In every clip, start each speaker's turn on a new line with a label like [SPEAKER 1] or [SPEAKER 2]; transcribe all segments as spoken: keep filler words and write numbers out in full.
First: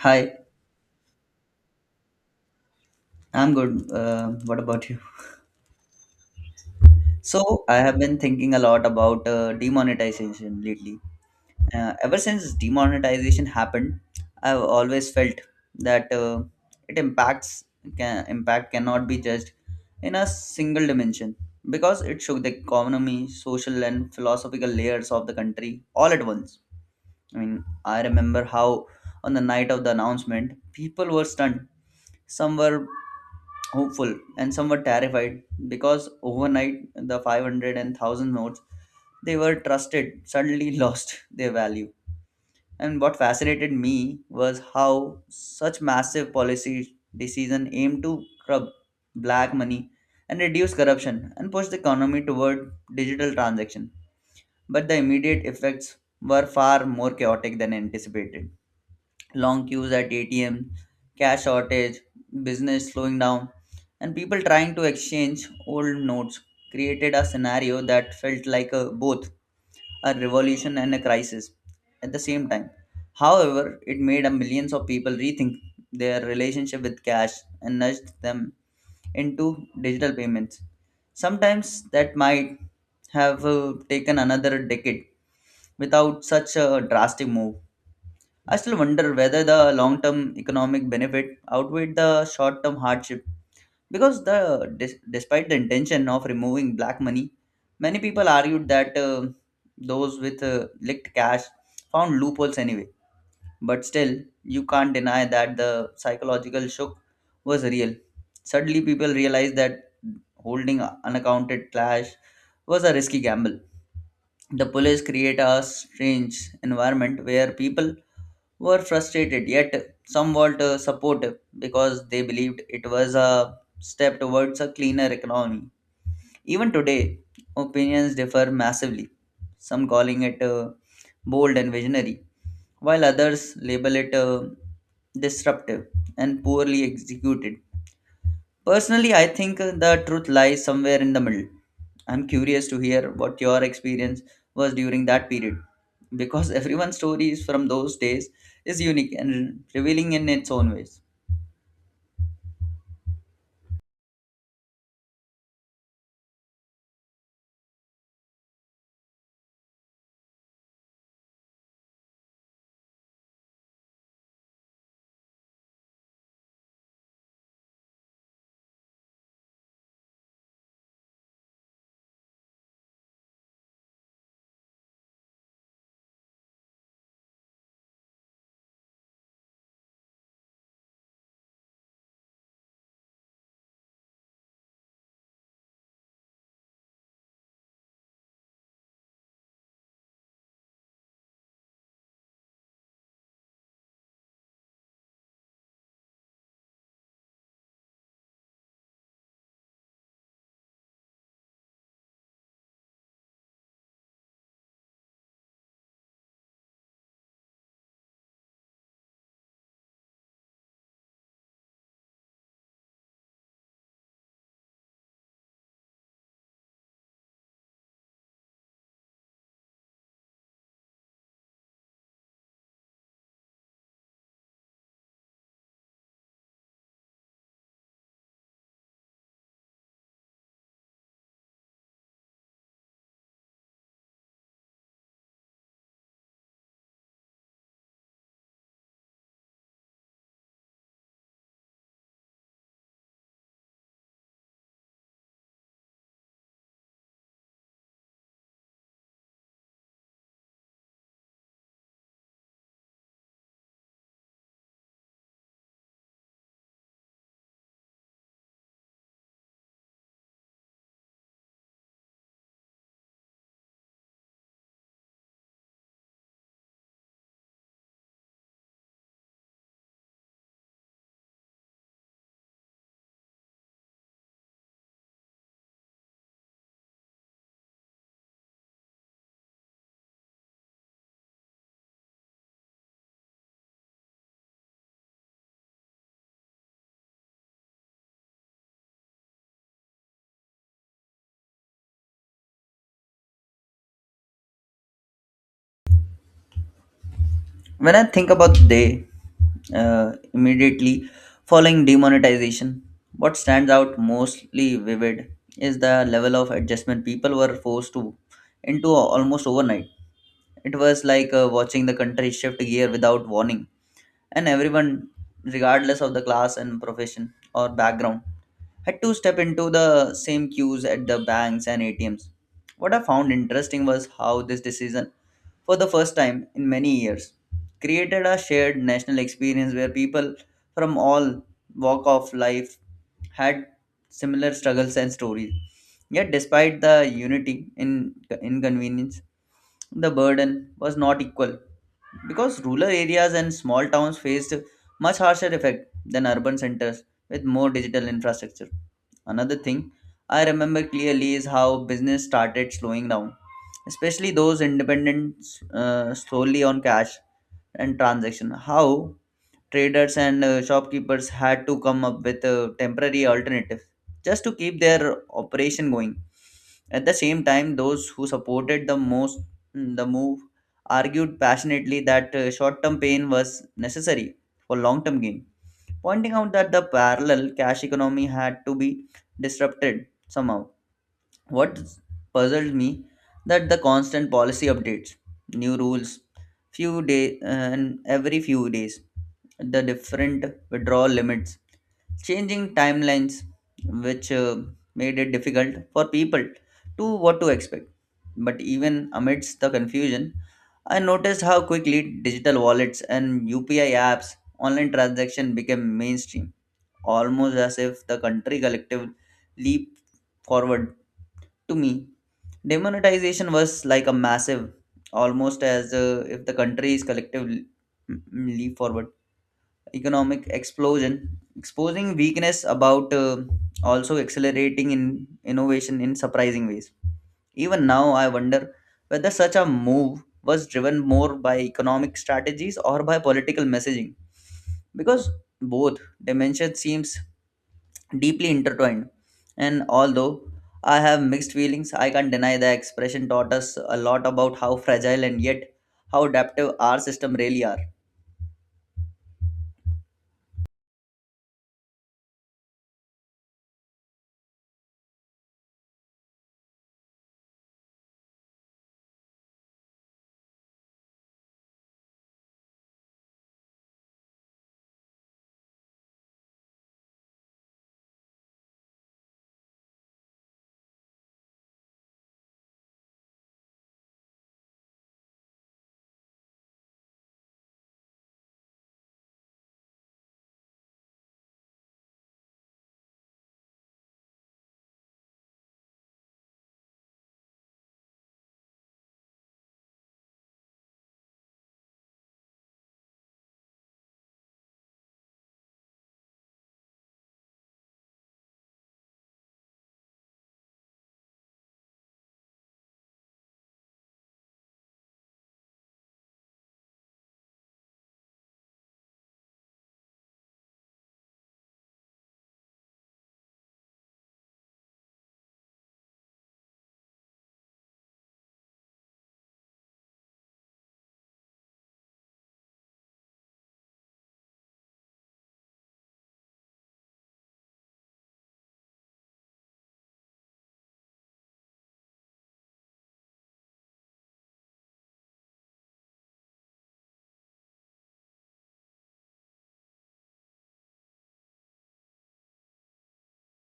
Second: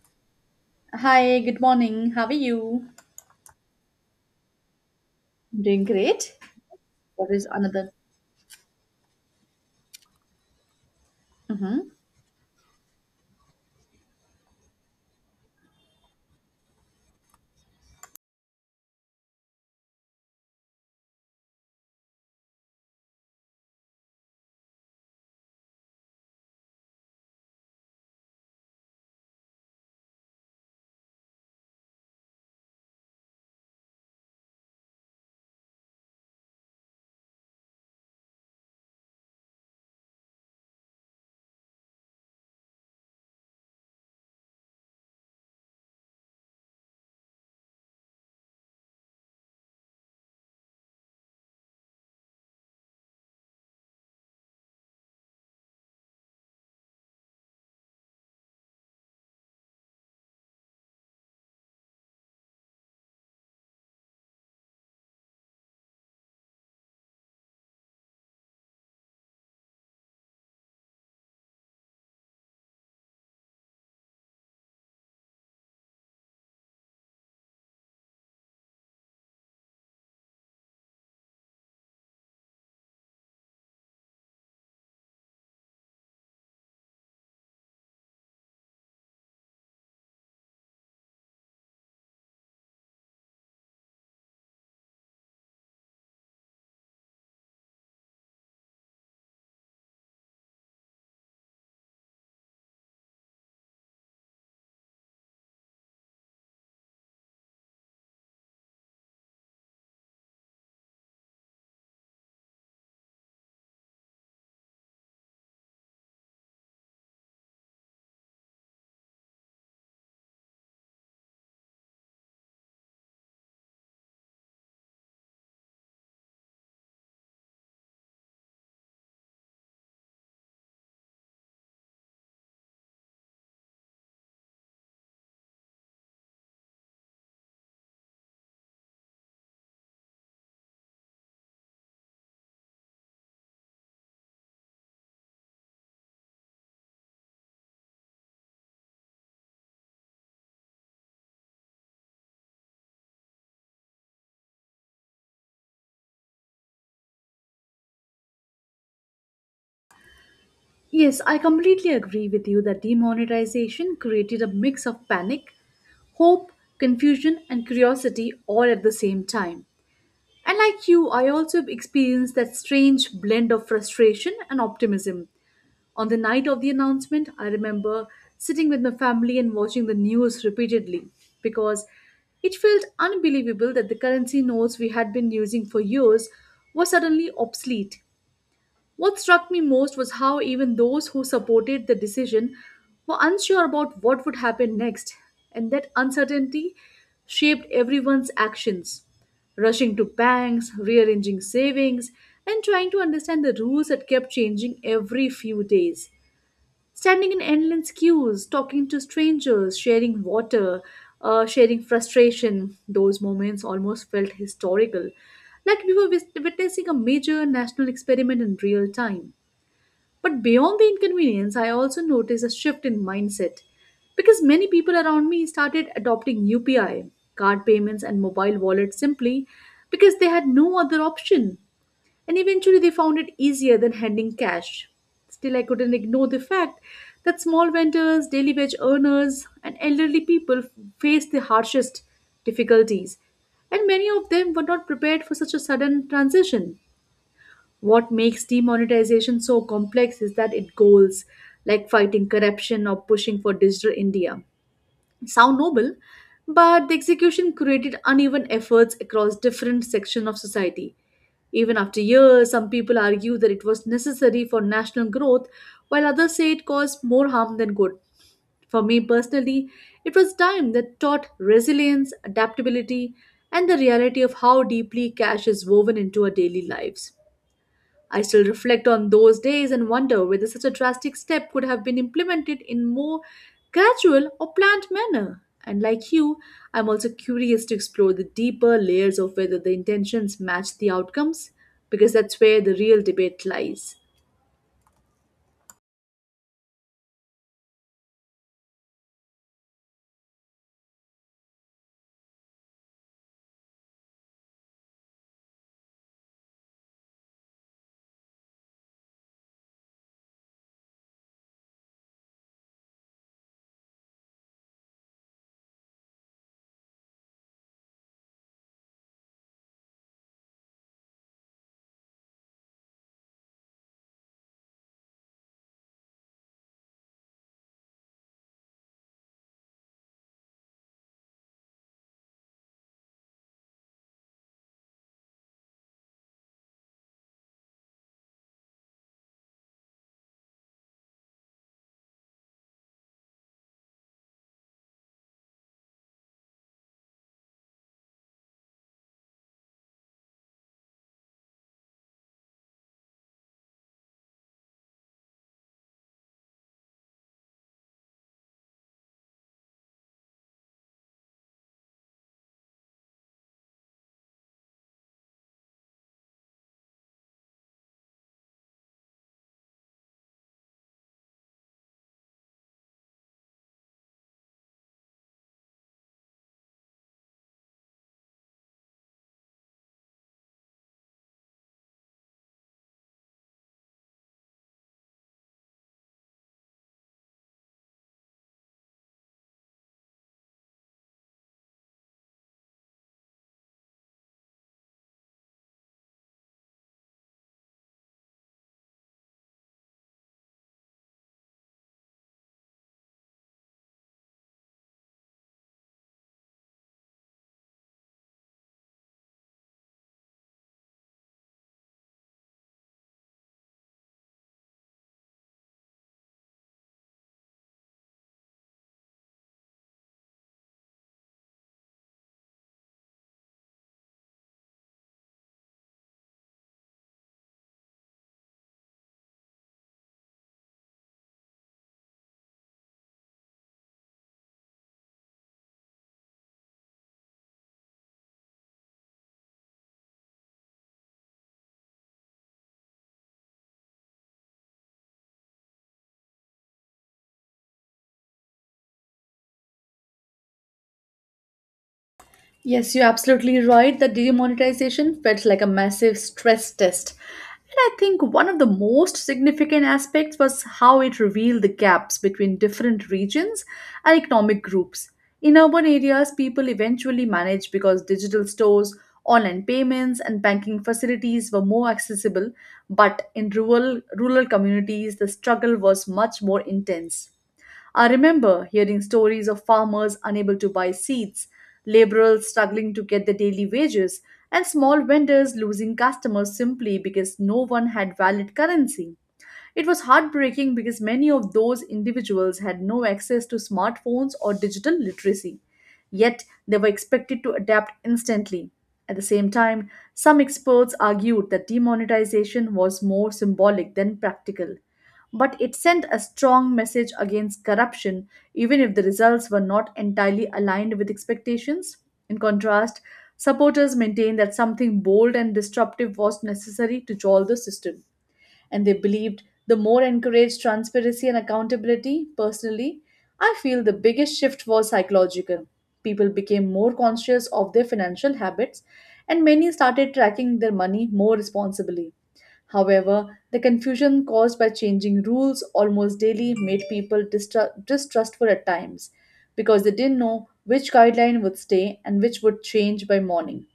[SPEAKER 1] Hi,
[SPEAKER 2] Hi, good morning. How are you?
[SPEAKER 1] I'm good. Uh, what about you?
[SPEAKER 2] I'm doing great. What is
[SPEAKER 1] So, I
[SPEAKER 2] another?
[SPEAKER 1] have been thinking a lot about uh, demonetization lately.
[SPEAKER 2] Mm-hmm.
[SPEAKER 1] Uh, ever since demonetization happened, I've always felt that uh, it impacts can, impact cannot be judged in a single dimension because it shook the economy, social, and philosophical layers of the country all at once. I mean, I remember how on the night of the announcement, people were stunned. Some were hopeful and somewhat terrified because overnight the five hundred notes they were trusted suddenly lost their value, and what fascinated me was how such massive policy decision aimed to curb black money and reduce corruption and push the economy toward digital transaction, but the immediate effects were far more chaotic than anticipated: long queues at A T M, cash shortage, business slowing down, and people trying to exchange old notes created a scenario that felt like a, both a revolution and a crisis at the same time. However, it made a millions of people rethink their relationship with cash and nudged them into digital payments. Sometimes that might have uh, taken another decade without such a drastic move. I still wonder whether the long term economic benefit outweighed the short term hardship because the dis- despite the intention of removing black money, many people argued that uh, those with uh, licked cash found loopholes anyway. But still, you can't deny that the psychological shock was real. Suddenly, people realized that holding unaccounted cash was a risky gamble. The police create a strange environment where people were frustrated yet somewhat uh, supportive because they believed it was a step towards a cleaner economy. Even today, opinions differ massively, some calling it uh, bold and visionary, while others label it uh, disruptive and poorly executed. Personally, I think uh, the truth lies somewhere in the middle. I'm curious to hear what your experience was during that period because everyone's stories from those days is unique and revealing in its own ways.
[SPEAKER 2] Yes, I completely agree with you that demonetization created a mix of panic, hope, confusion, and curiosity all at the same time. And like you, I also experienced that strange blend of frustration and optimism. On the night of the announcement, I remember sitting with my family and watching the news repeatedly because it felt unbelievable that the currency notes we had been using for years were suddenly obsolete. What struck me most was how even those who supported the decision were unsure about what would happen next, and that uncertainty shaped everyone's actions rushing to banks, rearranging savings, and trying to understand the rules that kept changing every few days standing in endless queues, talking to strangers, sharing water, uh, sharing frustration. Those moments almost felt historical, like we were wis- witnessing a major national experiment in real time. But beyond the inconvenience, I also noticed a shift in mindset because many people around me started adopting U P I, card payments, and mobile wallets simply because they had no other option and eventually they found it easier than handing cash. Still, I couldn't ignore the fact that small vendors, daily wage earners, and elderly people face the harshest difficulties, and many of them were not prepared for such a sudden transition. What makes demonetization so complex is that it goals like fighting corruption or pushing for digital India sound noble, but the execution created uneven efforts across different sections of society. Even after years, some people argue that it was necessary for national growth, while others say it caused more harm than good. For me personally, it was time that taught resilience, adaptability, and the reality of how deeply cash is woven into our daily lives. I still reflect on those days and wonder whether such a drastic step could have been implemented in more gradual or planned manner. And like you, I'm also curious to explore the deeper layers of whether the intentions match the outcomes, because that's where the real debate lies.
[SPEAKER 1] When I think about the day uh, immediately following demonetization, what stands out mostly vivid is the level of adjustment people were forced to into almost overnight. It was like uh, watching the country shift gear without warning, and everyone, regardless of the class and profession or background, had to step into the same queues at the banks and A T Ms. What I found interesting was how this decision, for the first time in many years, created a shared national experience where people from all walk of life had similar struggles and stories. Yet, despite the unity in inconvenience, the burden was not equal because rural areas and small towns faced much harsher effect than urban centers with more digital infrastructure. Another thing I remember clearly is how business started slowing down, especially those independent uh, solely on cash and transaction. How traders and uh, shopkeepers had to come up with a temporary alternative just to keep their operation going. At the same time, those who supported the most mm, the move argued passionately that uh, short-term pain was necessary for long-term gain, pointing out that the parallel cash economy had to be disrupted somehow. What puzzled me that the constant policy updates, new rules, few day uh, and every few days the different withdrawal limits, changing timelines, which uh, made it difficult for people to what to expect. But even amidst the confusion, I noticed how quickly digital wallets and U P I apps, online transaction became mainstream, almost as if the country collective leaped forward. To me, demonetization was like a massive, almost as uh, if the country is collective l- m- leap forward economic explosion, exposing weakness about uh, also accelerating in innovation in surprising ways. Even now, I wonder whether such a move was driven more by economic strategies or by political messaging, because both dimensions seems deeply intertwined. And although I have mixed feelings, I can't deny the expression taught us a lot about how fragile and yet how adaptive our system really are.
[SPEAKER 2] Yes, you're absolutely right. The demonetization felt like a massive stress test. And I think one of the most significant aspects was how it revealed the gaps between different regions and economic groups. In urban areas, people eventually managed because digital stores, online payments, and banking facilities were more accessible. But in rural, rural communities, the struggle was much more intense. I remember hearing stories of farmers unable to buy seeds, laborers struggling to get their daily wages, and small vendors losing customers simply because no one had valid currency. It was heartbreaking because many of those individuals had no access to smartphones or digital literacy, yet they were expected to adapt instantly. At the same time, some experts argued that demonetization was more symbolic than practical but it sent a strong message against corruption, even if the results were not entirely aligned with expectations. In contrast, supporters maintained that something bold and disruptive was necessary to jolt the system, and they believed the more encouraged transparency and accountability. Personally, I feel the biggest shift was psychological. People became more conscious of their financial habits, and many started tracking their money more responsibly. However, the confusion caused by changing rules almost daily made people distru- distrustful at times because they didn't know which guideline would stay and which would change by morning.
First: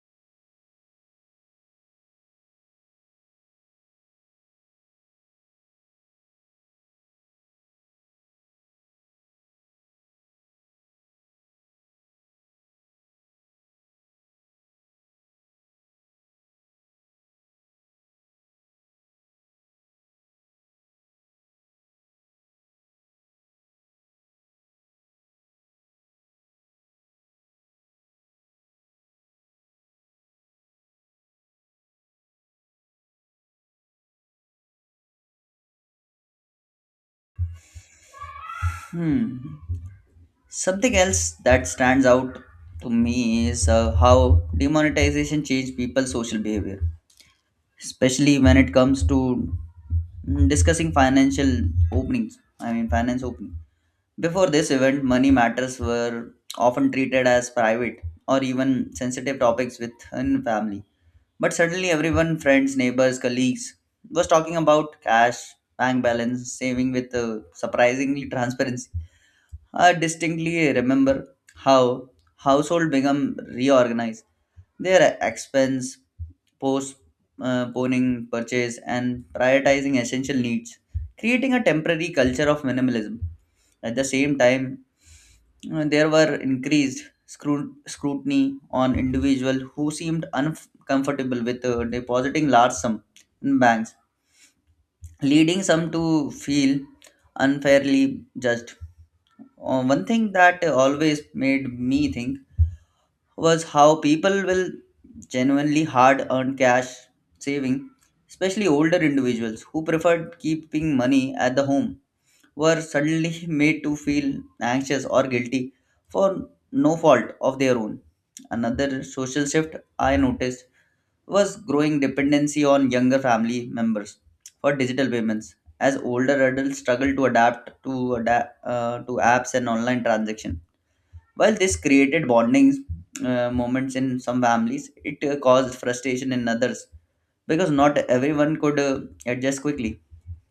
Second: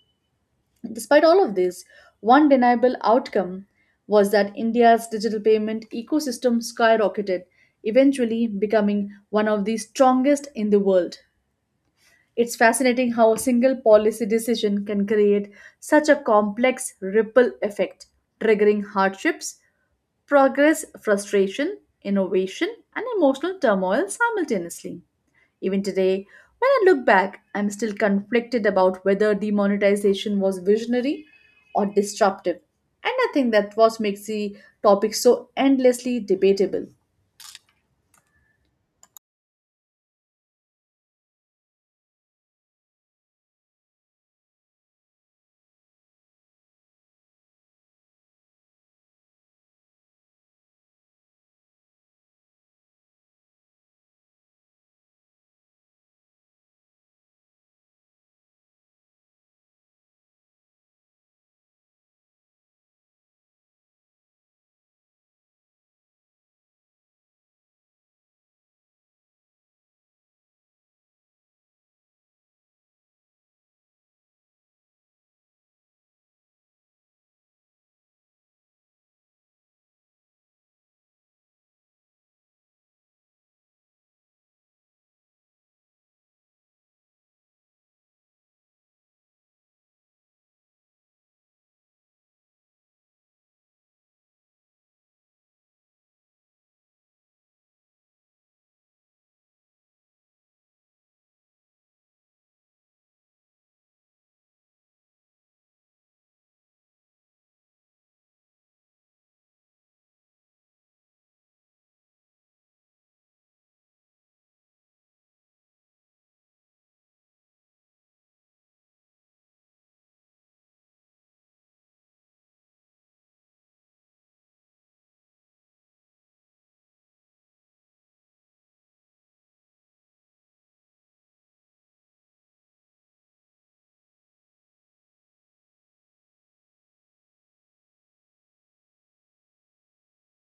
[SPEAKER 2] Despite all of this, one deniable outcome was that India's digital payment ecosystem skyrocketed, eventually becoming one of the strongest in the world. It's fascinating how a single policy decision can create such a complex ripple effect, triggering hardships progress, frustration, innovation, and emotional turmoil simultaneously. Even today, when I look back, I'm still conflicted about whether demonetization was visionary or disruptive. And I think that what makes the topic so endlessly debatable.
[SPEAKER 1] Hmm. Something else that stands out to me is uh, how demonetization changed people's social behavior, especially when it comes to mm, discussing financial openings. I mean, finance opening. Before this event, money matters were often treated as private or even sensitive topics within family. But suddenly, everyone, friends, neighbors, colleagues, was talking about cash, bank balance, saving with uh, surprisingly transparency. I distinctly remember how household become reorganized. Their expense, postponing purchase, and prioritizing essential needs, creating a temporary culture of minimalism. At the same time, you there were increased scru- scrutiny on individuals who seemed uncomfortable with uh, depositing large sums in banks, leading some to feel unfairly judged. Uh, one thing that always made me think was how people will genuinely hard earned cash saving, especially older individuals who preferred keeping money at the home were suddenly made to feel anxious or guilty for no fault of their own. Another social shift I noticed was growing dependency on younger family members for digital payments as older adults struggle to adapt to adapt uh, to apps and online transactions, while this created bonding uh, moments in some families. It uh, caused frustration in others because not everyone could uh, adjust quickly.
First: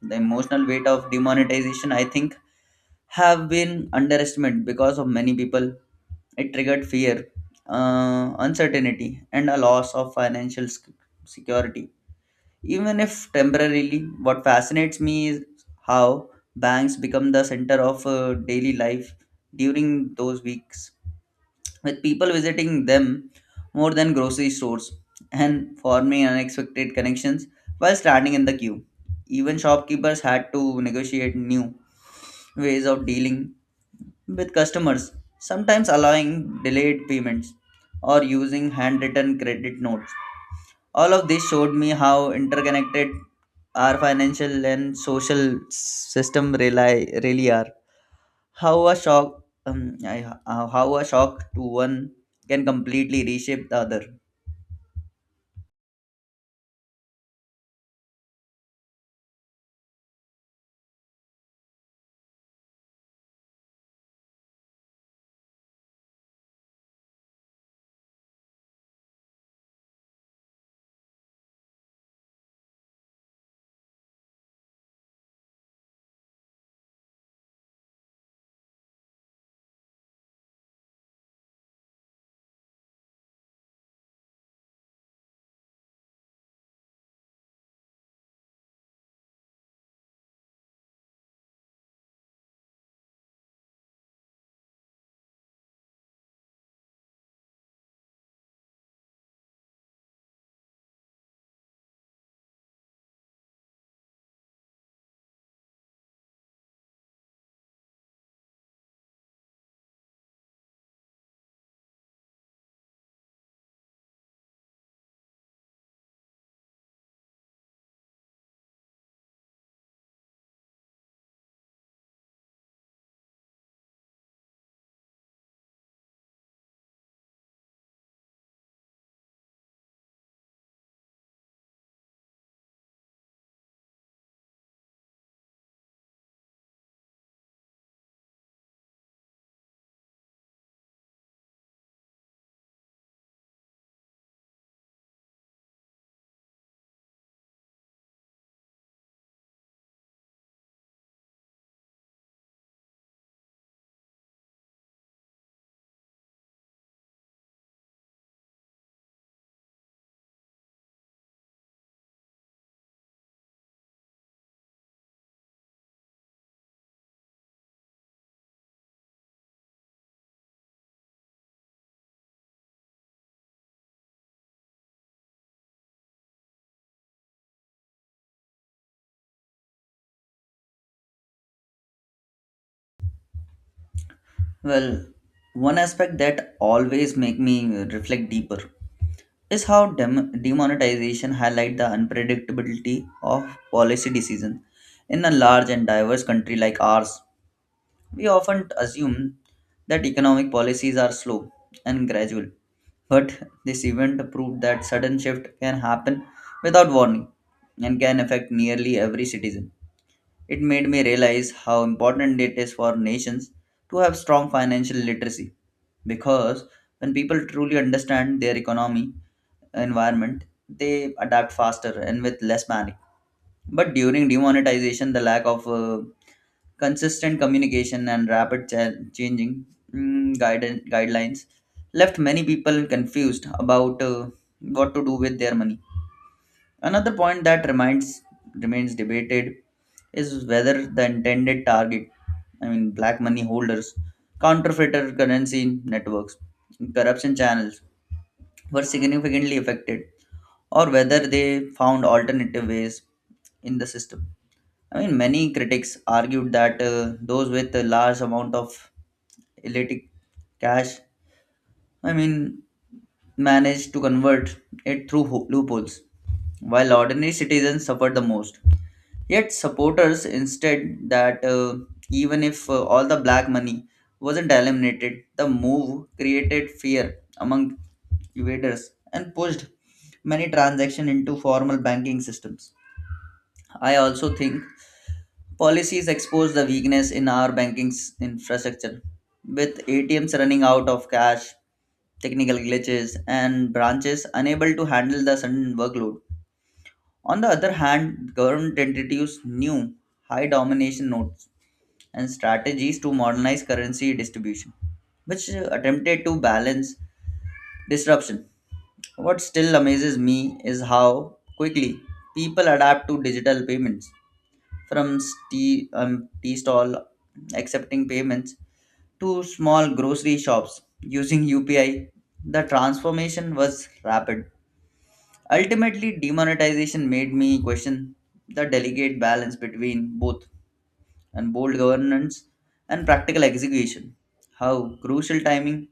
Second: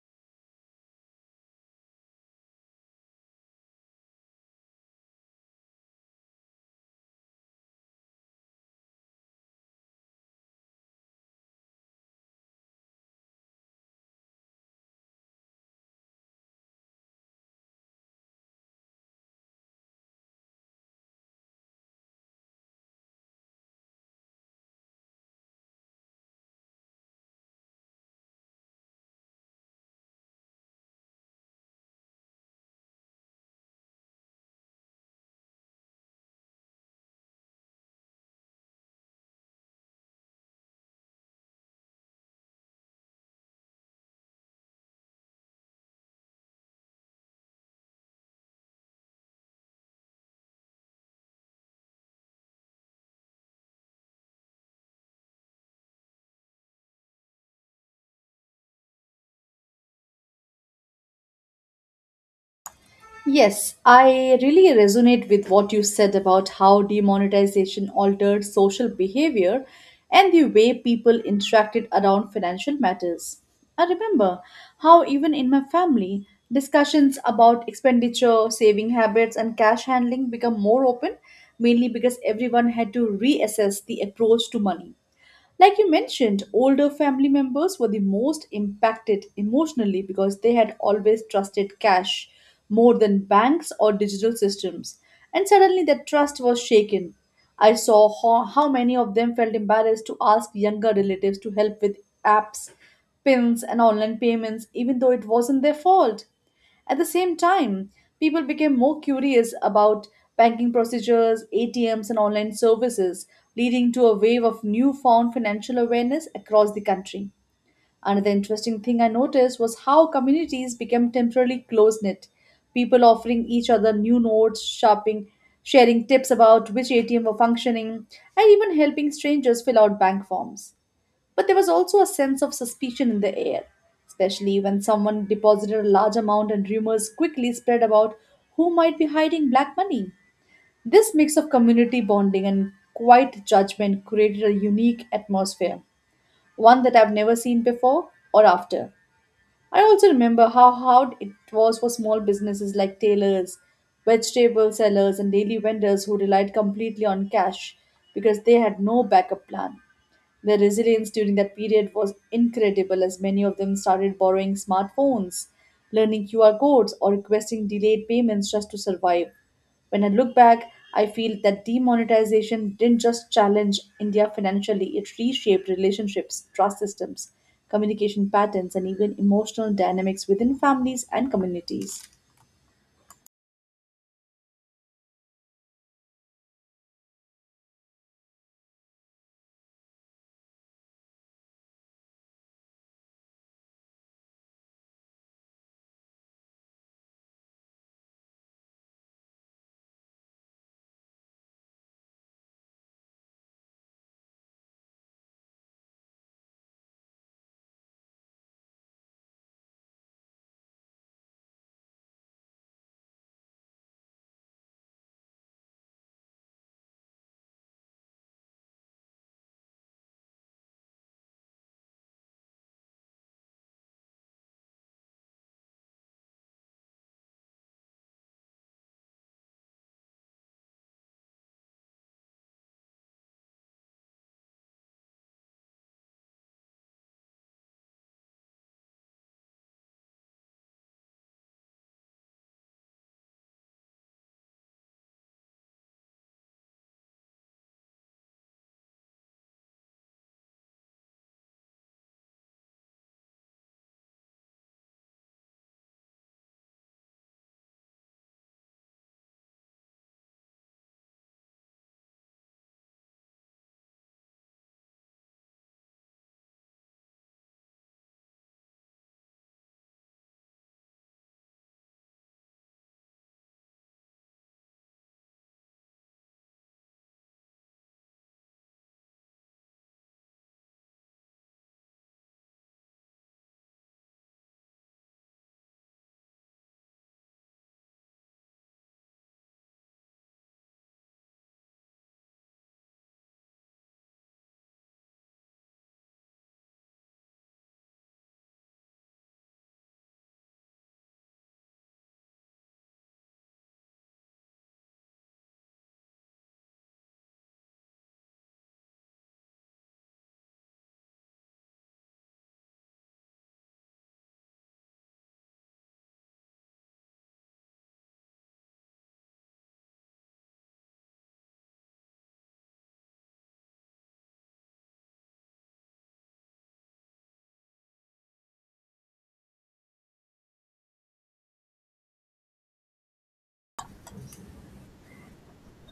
[SPEAKER 1] The emotional weight of demonetization, I think, have been underestimated because of many people. It triggered fear, uh, uncertainty, and a loss of financial sec- security. Even if temporarily, what fascinates me is how banks become the center of uh, daily life during those weeks, with people visiting them more than grocery stores and forming unexpected connections while standing in the queue. Even shopkeepers had to negotiate new ways of dealing with customers, sometimes allowing delayed payments or using handwritten credit notes. All of this showed me how interconnected our financial and social system rely, really are. How a shock, um, I, uh, how a shock to one can completely reshape the other.
[SPEAKER 2] Yes, I really resonate with what you said about how demonetization altered social behavior and the way people interacted around financial matters. I remember how, even in my family, discussions about expenditure, saving habits, and cash handling become more open, mainly because everyone had to reassess the approach to money. Like you mentioned, older family members were the most impacted emotionally because they had always trusted cash more than banks or digital systems. And suddenly that trust was shaken. I saw how, how many of them felt embarrassed to ask younger relatives to help with apps, pins, and online payments, even though it wasn't their fault. At the same time, people became more curious about banking procedures, A T Ms, and online services, leading to a wave of newfound financial awareness across the country. Another interesting thing I noticed was how communities became temporarily close knit, people offering each other new notes, shopping, sharing tips about which A T M were functioning, and even helping strangers fill out bank forms. But there was also a sense of suspicion in the air, especially when someone deposited a large amount and rumors quickly spread about who might be hiding black money. This mix of community bonding and quiet judgment created a unique atmosphere, one that I've never seen before or after. I also remember how hard it was for small businesses like tailors, vegetable sellers, and daily vendors who relied completely on cash because they had no backup plan. Their resilience during that period was incredible as many of them started borrowing smartphones, learning Q R codes, or requesting delayed payments just to survive. When I look back, I feel that demonetization didn't just challenge India financially, it reshaped relationships, trust systems, communication patterns, and even emotional dynamics within families and communities.
[SPEAKER 1] Well, one aspect that always make me reflect deeper is how dem- demonetization highlight the unpredictability of policy decisions. In a large and diverse country like ours, we often assume that economic policies are slow and gradual, but this event proved that sudden shift can happen without warning and can affect nearly every citizen. It made me realize how important it is for nations to have strong financial literacy because when people truly understand their economy environment, they adapt faster and with less panic. But during demonetization, the lack of uh, consistent communication and rapid cha- changing mm, guide- guidelines left many people confused about uh, what to do with their money. Another point that remains remains debated is whether the intended target, I mean black money holders, counterfeiter currency networks, corruption channels, were significantly affected or whether they found alternative ways in the system. I mean, many critics argued that uh, those with a large amount of illitic cash, I mean, managed to convert it through ho- loopholes, while ordinary citizens suffered the most. Yet supporters instead that uh, even if uh, all the black money wasn't eliminated, the move created fear among evaders and pushed many transactions into formal banking systems. I also think policies expose the weakness in our banking s- infrastructure. With A T Ms running out of cash, technical glitches, and branches unable to handle the sudden workload. On the other hand, government entities knew high domination nodes and strategies to modernize currency distribution, which uh, attempted to balance disruption. What still amazes me is how quickly people adapt to digital payments from tea, um, tea stall accepting payments to small grocery shops using U P I. The transformation was rapid. Ultimately, demonetization made me question the delicate balance between both and bold governance and practical execution. How crucial timing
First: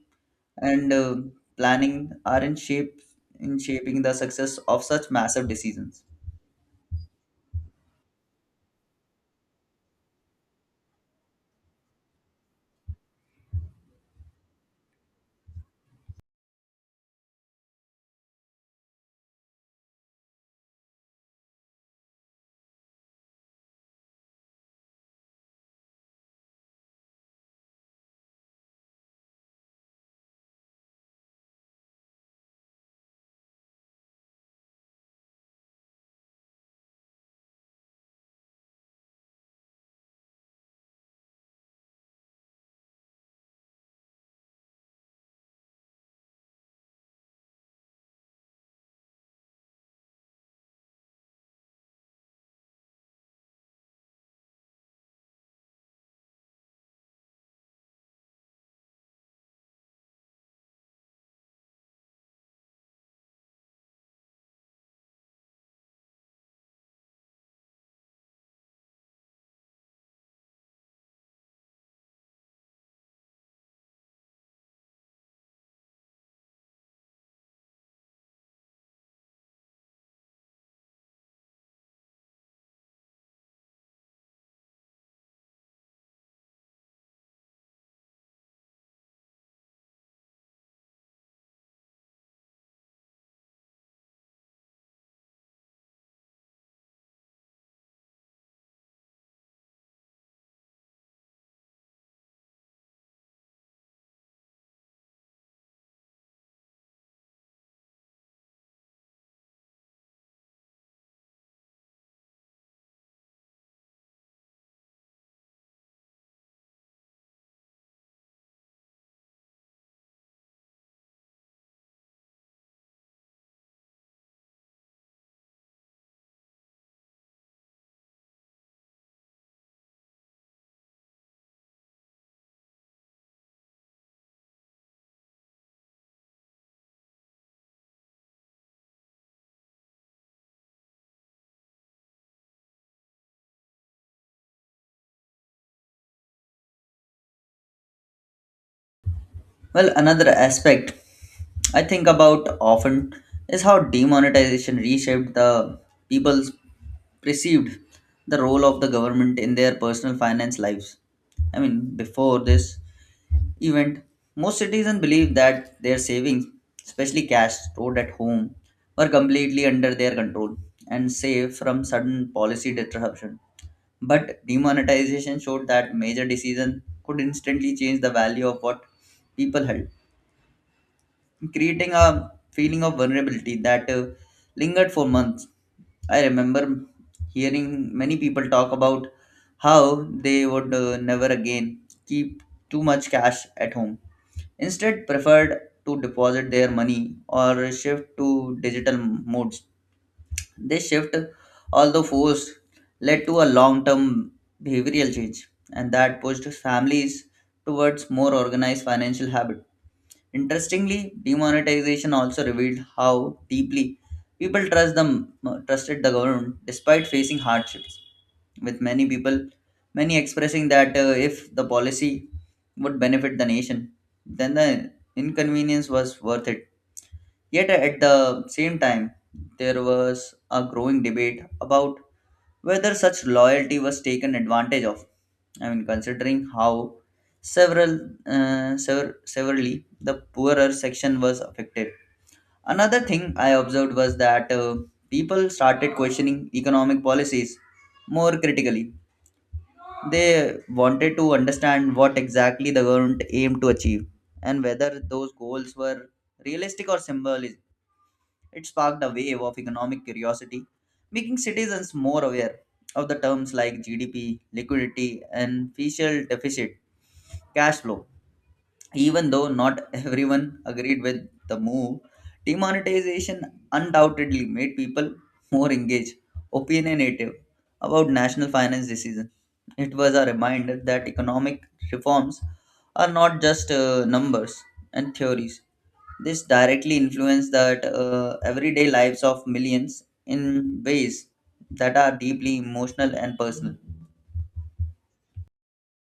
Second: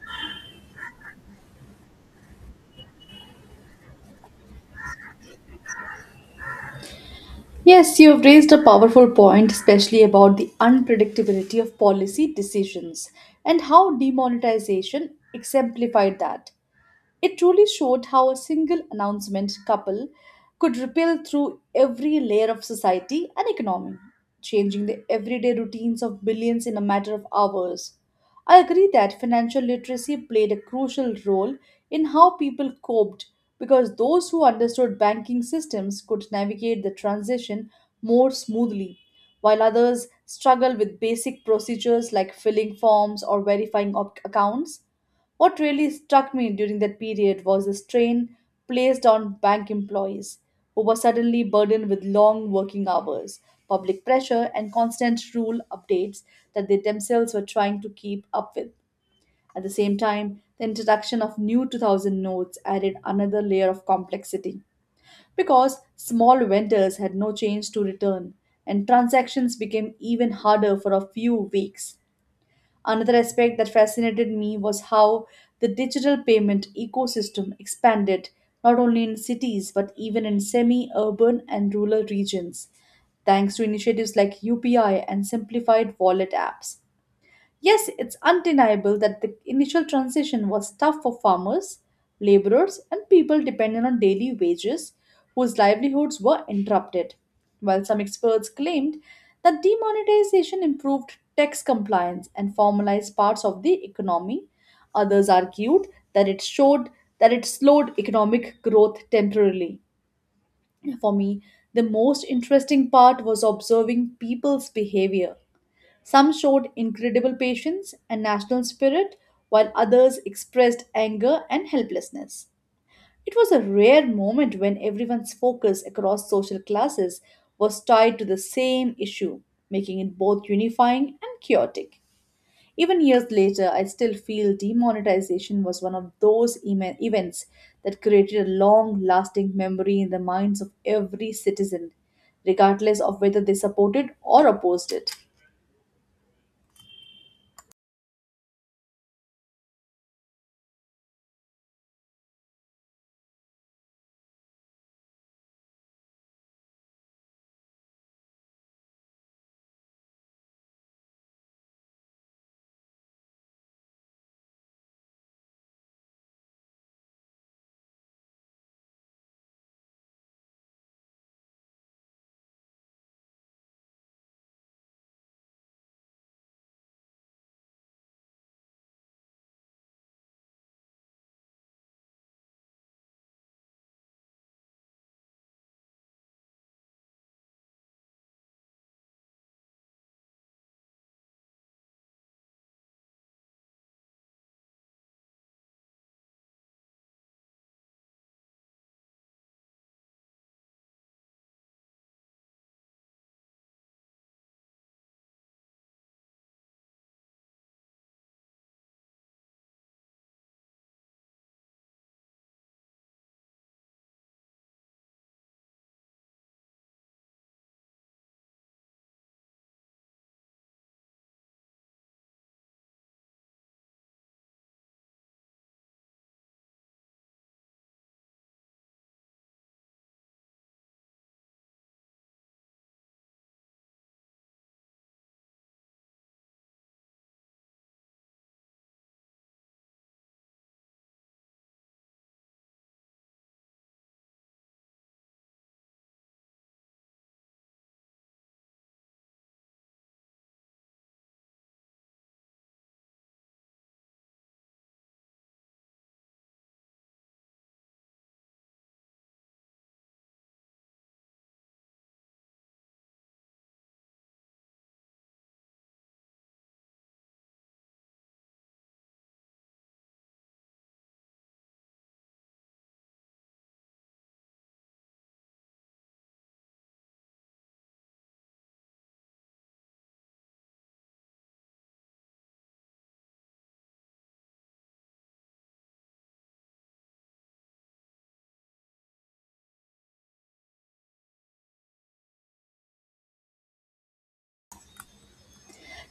[SPEAKER 1] and uh, planning are in shape in shaping the success of such massive decisions.
[SPEAKER 2] Yes, you've raised a powerful point, especially about the unpredictability of policy decisions and how demonetization exemplified that. It truly showed how a single announcement couple could ripple through every layer of society and economy, changing the everyday routines of billions in a matter of hours. I agree that financial literacy played a crucial role in how people coped because those who understood banking systems could navigate the transition more smoothly, while others struggle with basic procedures like filling forms or verifying op- accounts. What really struck me during that period was the strain placed on bank employees, who were suddenly burdened with long working hours, public pressure, and constant rule updates that they themselves were trying to keep up with. At the same time, the introduction of new two thousand notes added another layer of complexity because small vendors had no change to return and transactions became even harder for a few weeks. Another aspect that fascinated me was how the digital payment ecosystem expanded not only in cities but even in semi urban and rural regions, thanks to initiatives like U P I and simplified wallet apps. Yes, it's undeniable that the initial transition was tough for farmers, laborers, and people dependent on daily wages whose livelihoods were interrupted. While some experts claimed that demonetization improved tax compliance and formalized parts of the economy, others argued that it showed that it slowed economic growth temporarily. For me, the most interesting part was observing people's behavior some showed incredible patience and national spirit, while others expressed anger and helplessness. It was a rare moment when everyone's focus across social classes was tied to the same issue, making it both unifying and chaotic. Even years later, I still feel demonetization was one of those ema- events that created a long lasting memory in the minds of every citizen, regardless of whether they supported or opposed it.
[SPEAKER 1] Well, another aspect I think about often is how demonetization reshaped the people's perceived the role of the government in their personal finance lives. I mean, before this, event, most citizens believed that their savings, especially cash stored at home, were completely under their control and safe from sudden policy disruption. But demonetization showed that major decisions could instantly change the value of what people held, creating a feeling of vulnerability that uh, lingered for months. I remember hearing many people talk about how they would uh, never again keep too much cash at home instead preferred to deposit their money or shift to digital modes. This shift, although forced, led to a long term behavioral change and that pushed families towards more organized financial habits. Interestingly, demonetization also revealed how deeply people trust them, uh, trusted the government despite facing hardships with many people, many expressing that uh, if the policy would benefit the nation, then the inconvenience was worth it. Yet, uh, at the same time, there was a growing debate about whether such loyalty was taken advantage of. I mean, considering how several uh, sever- severely the poorer section was affected. Another thing I observed was that uh, people started questioning economic policies more critically. They wanted to understand what exactly the government aimed to achieve and whether those goals were realistic or symbolic. It sparked a wave of economic curiosity, making citizens more aware of the terms like G D P, liquidity, and fiscal deficit, cash flow. Even though not everyone agreed with the move, demonetization undoubtedly made people more engaged, opinionative about national finance decisions. It was a reminder that economic reforms are not just uh, numbers and theories. This directly influenced that uh, everyday lives of millions in ways that are deeply emotional and personal.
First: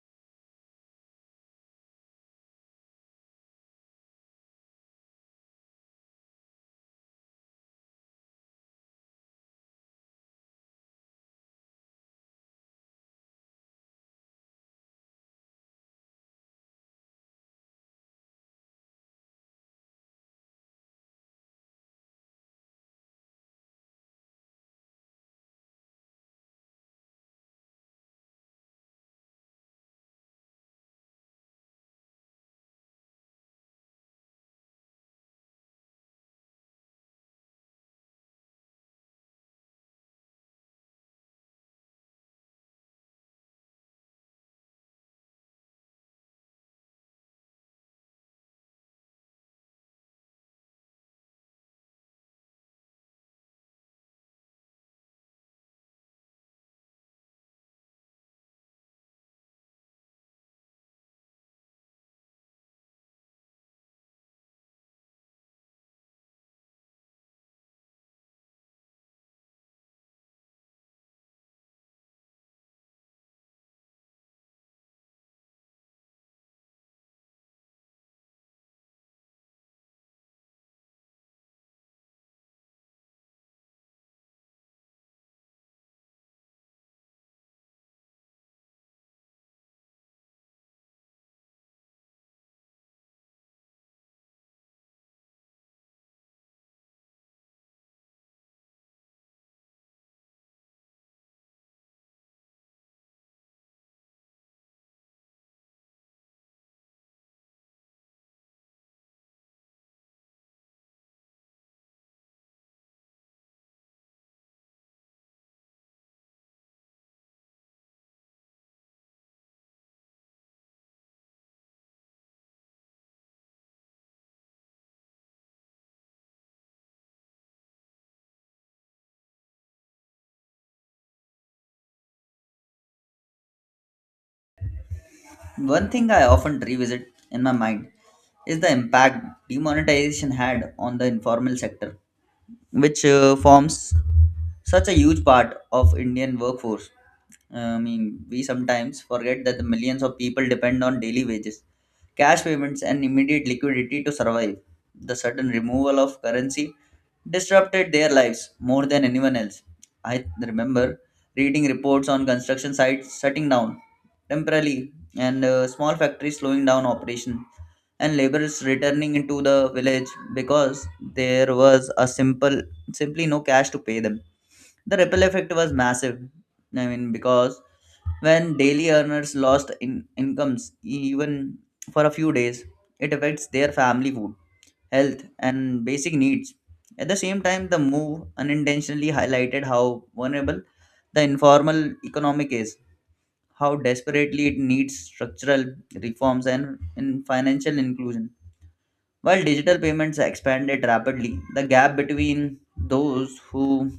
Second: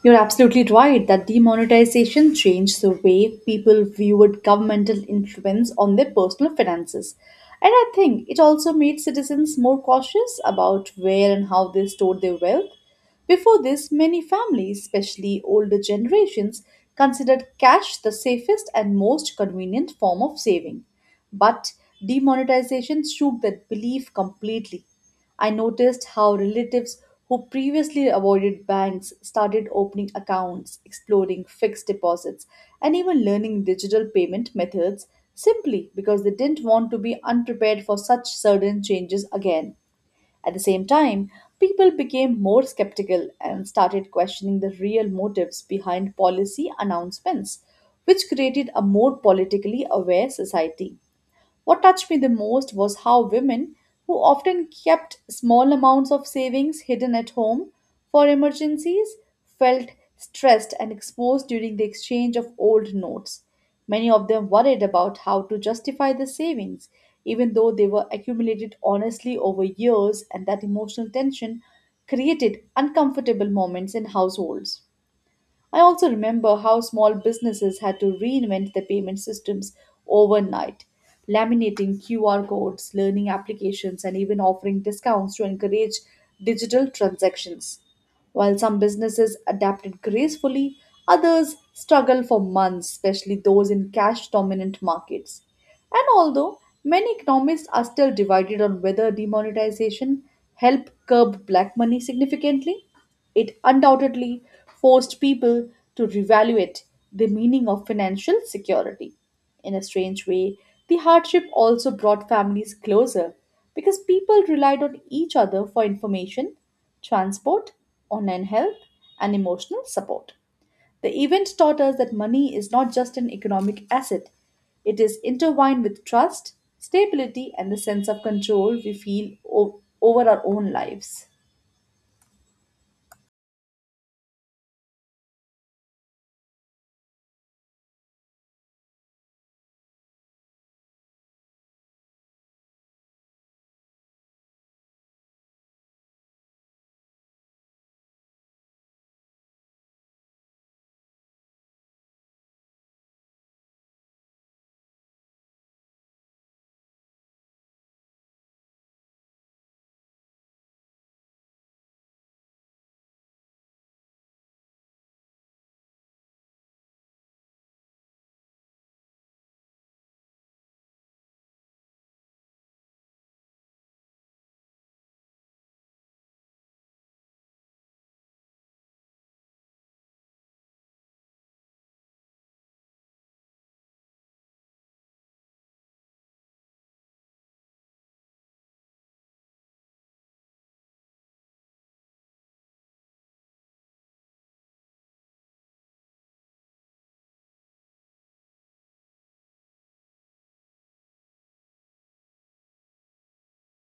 [SPEAKER 2] You're absolutely right that demonetization changed the way people viewed governmental influence on their personal finances. And I think it also made citizens more cautious about where and how they stored their wealth. Before this, many families, especially older generations, considered cash the safest and most convenient form of saving. But demonetization shook that belief completely. I noticed how relatives who previously avoided banks started opening accounts, exploring fixed deposits, and even learning digital payment methods simply because they didn't want to be unprepared for such sudden changes again. At the same time, people became more skeptical and started questioning the real motives behind policy announcements, which created a more politically aware society. What touched me the most was how women, who often kept small amounts of savings hidden at home for emergencies, felt stressed and exposed during the exchange of old notes. Many of them worried about how to justify the savings, even though they were accumulated honestly over years, and that emotional tension created uncomfortable moments in households. I also remember how small businesses had to reinvent their payment systems overnight, laminating Q R codes, learning applications, and even offering discounts to encourage digital transactions. While some businesses adapted gracefully, others struggled for months, especially those in cash dominant markets. And although many economists are still divided on whether demonetization helped curb black money significantly, it undoubtedly forced people to reevaluate the meaning of financial security. In a strange way, the hardship also brought families closer because people relied on each other for information, transport, online help, and emotional support. The event taught us that money is not just an economic asset, it is intertwined with trust, stability, and the sense of control we feel o- over our own lives.
[SPEAKER 1] One thing I often revisit in my mind is the impact demonetization had on the informal sector, which uh, forms such a huge part of Indian workforce. I mean, we sometimes forget that the millions of people depend on daily wages, cash payments, and immediate liquidity to survive. The sudden removal of currency disrupted their lives more than anyone else. I remember reading reports on construction sites shutting down temporarily, and uh, small factories slowing down operation, and laborers returning into the village because there was a simple simply no cash to pay them. The ripple effect was massive. I mean, because when daily earners lost in- incomes, even for a few days, it affects their family food, health, and basic needs. At the same time, the move unintentionally highlighted how vulnerable the informal economic is, how desperately it needs structural reforms and in financial inclusion. While digital payments expanded rapidly, the gap between those who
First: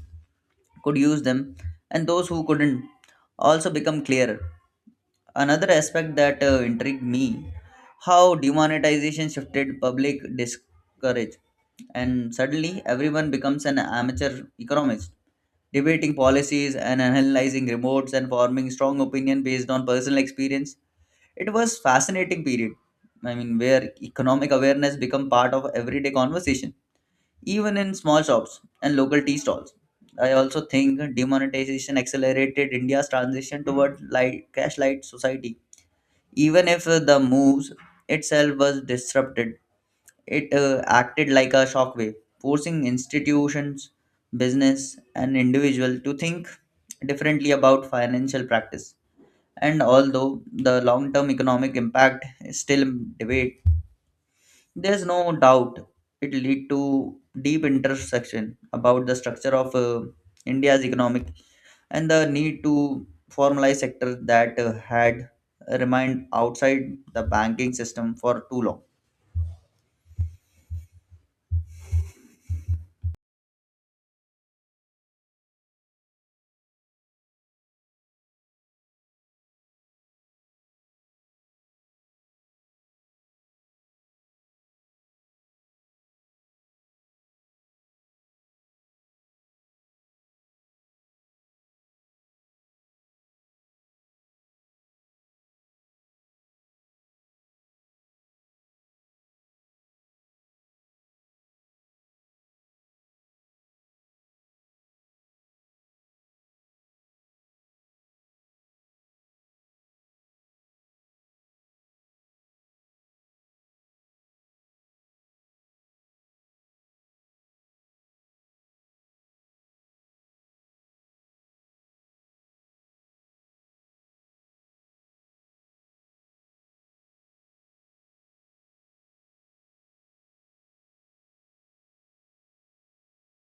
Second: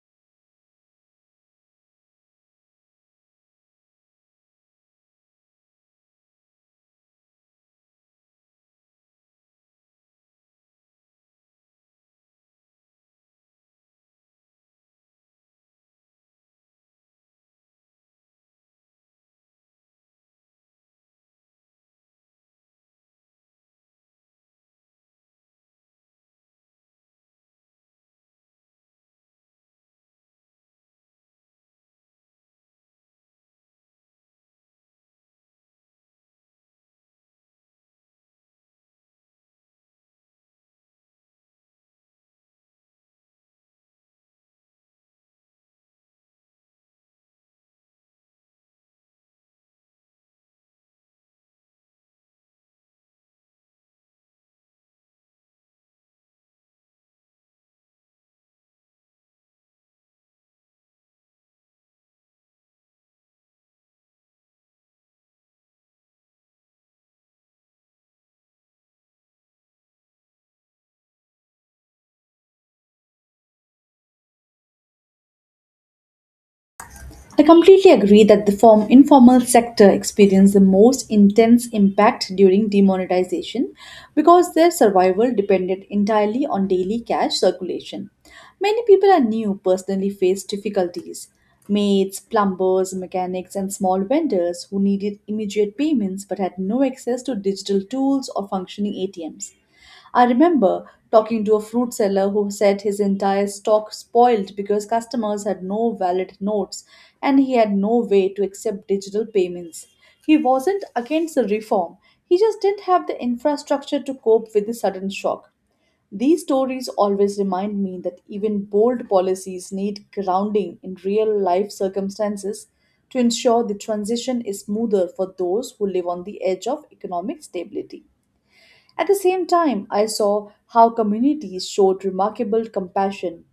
[SPEAKER 1] could use them, and those who couldn't, also become clearer. Another aspect that uh, intrigued me, how demonetization shifted public discourage, and suddenly everyone becomes an amateur economist, debating policies and analyzing reports and forming strong opinion based on personal experience. It was fascinating period. I mean, where economic awareness become part of everyday conversation even in small shops and local tea stalls. I also think demonetization accelerated India's transition toward light, cash light society. Even if uh, the moves itself was disrupted, it uh, acted like a shockwave, forcing institutions, business, and individual to think differently about financial practice. And although the long term economic impact is still in debate, there's no doubt it lead to deep intersection about the structure of uh, India's economic and the need to formalize sector that uh, had remained outside the banking system for too long.
[SPEAKER 2] I completely agree that the form, informal sector experienced the most intense impact during demonetization because their survival depended entirely on daily cash circulation. Many people I knew personally faced difficulties. Maids, plumbers, mechanics, and small vendors who needed immediate payments but had no access to digital tools or functioning A T Ms. I remember talking to a fruit seller who said his entire stock spoiled because customers had no valid notes and he had no way to accept digital payments. He wasn't against the reform, he just didn't have the infrastructure to cope with the sudden shock. These stories always remind me that even bold policies need grounding in real life circumstances to ensure the transition is smoother for those who live on the edge of economic stability. At the same time, I saw how communities showed remarkable compassion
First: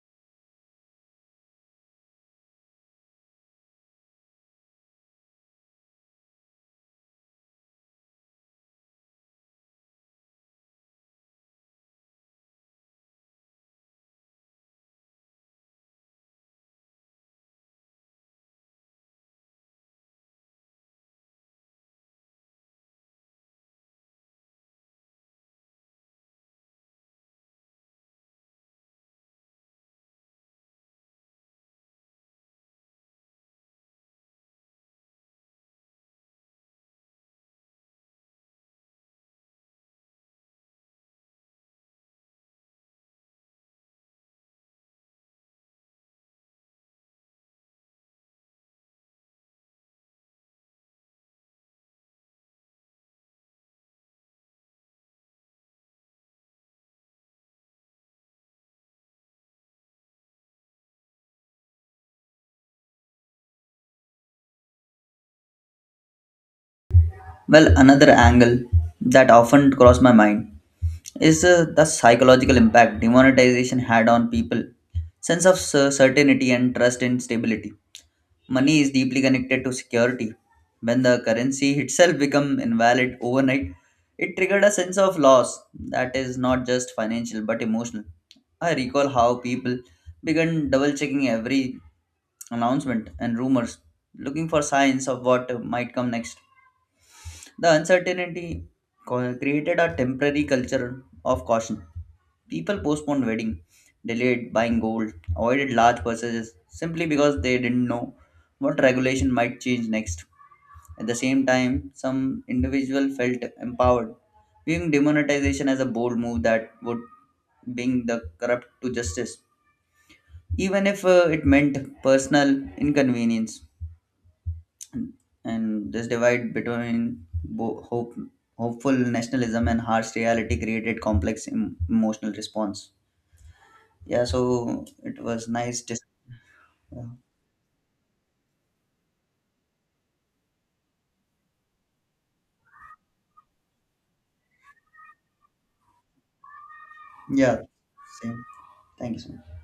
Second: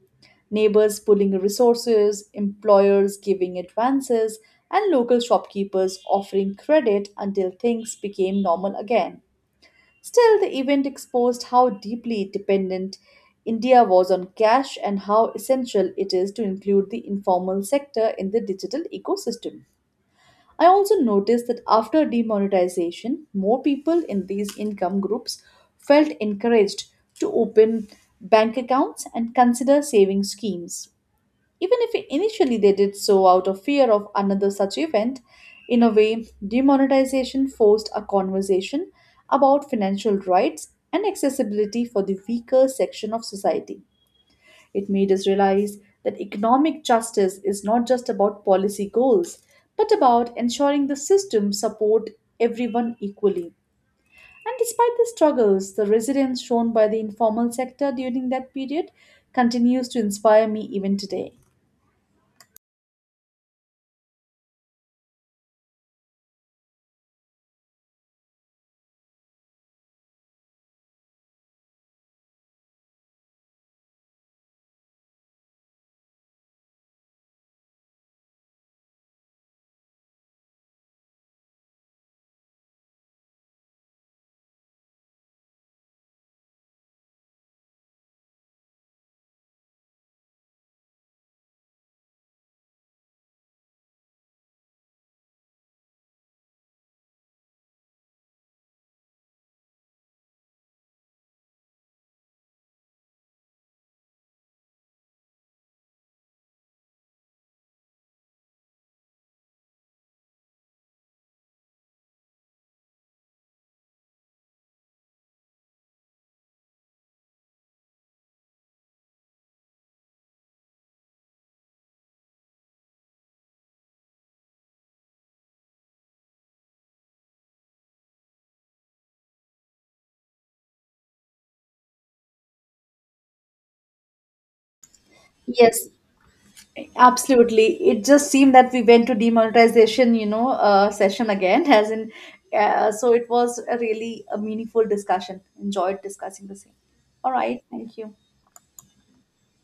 [SPEAKER 2] neighbors pooling resources, employers giving advances, and local shopkeepers offering credit until things became normal again. Still, the event exposed how deeply dependent India was on cash and how essential it is to include the informal sector in the digital ecosystem. I also noticed that after demonetization, more people in these income groups felt encouraged to open bank accounts and consider saving schemes. Even if initially they did so out of fear of another such event, in a way, demonetization forced a conversation about financial rights and accessibility for the weaker section of society. It made us realize that economic justice is not just about policy goals, but about ensuring the system support everyone equally. And despite the struggles, the resilience shown by the informal sector during that period continues to inspire me even today.
[SPEAKER 1] Well, another angle that often crossed my mind is uh, the psychological impact demonetization had on people sense of cer- certainty and trust in stability. Money is deeply connected to security. When the currency itself become invalid overnight, it triggered a sense of loss that is not just financial but emotional. I recall how people began double checking every announcement and rumors, looking for signs of what might come next. The uncertainty co- created a temporary culture of caution. People postponed wedding, delayed buying gold, avoided large purchases simply because they didn't know what regulation might change next. At the same time, some individual felt empowered, viewing demonetization as a bold move that would bring the corrupt to justice, even if uh, it meant personal inconvenience. And this divide between bo- hope, hopeful nationalism and harsh reality created complex em- emotional response. Yeah, so it was nice
[SPEAKER 2] Yes,
[SPEAKER 1] dis- yeah.
[SPEAKER 2] absolutely. It just seemed that we went to demonetization, you know, uh, session again, as in, uh, so it was a really a meaningful discussion. Enjoyed discussing the same. All
[SPEAKER 1] Yeah,
[SPEAKER 2] right, thank you.
[SPEAKER 1] same, thank you so much.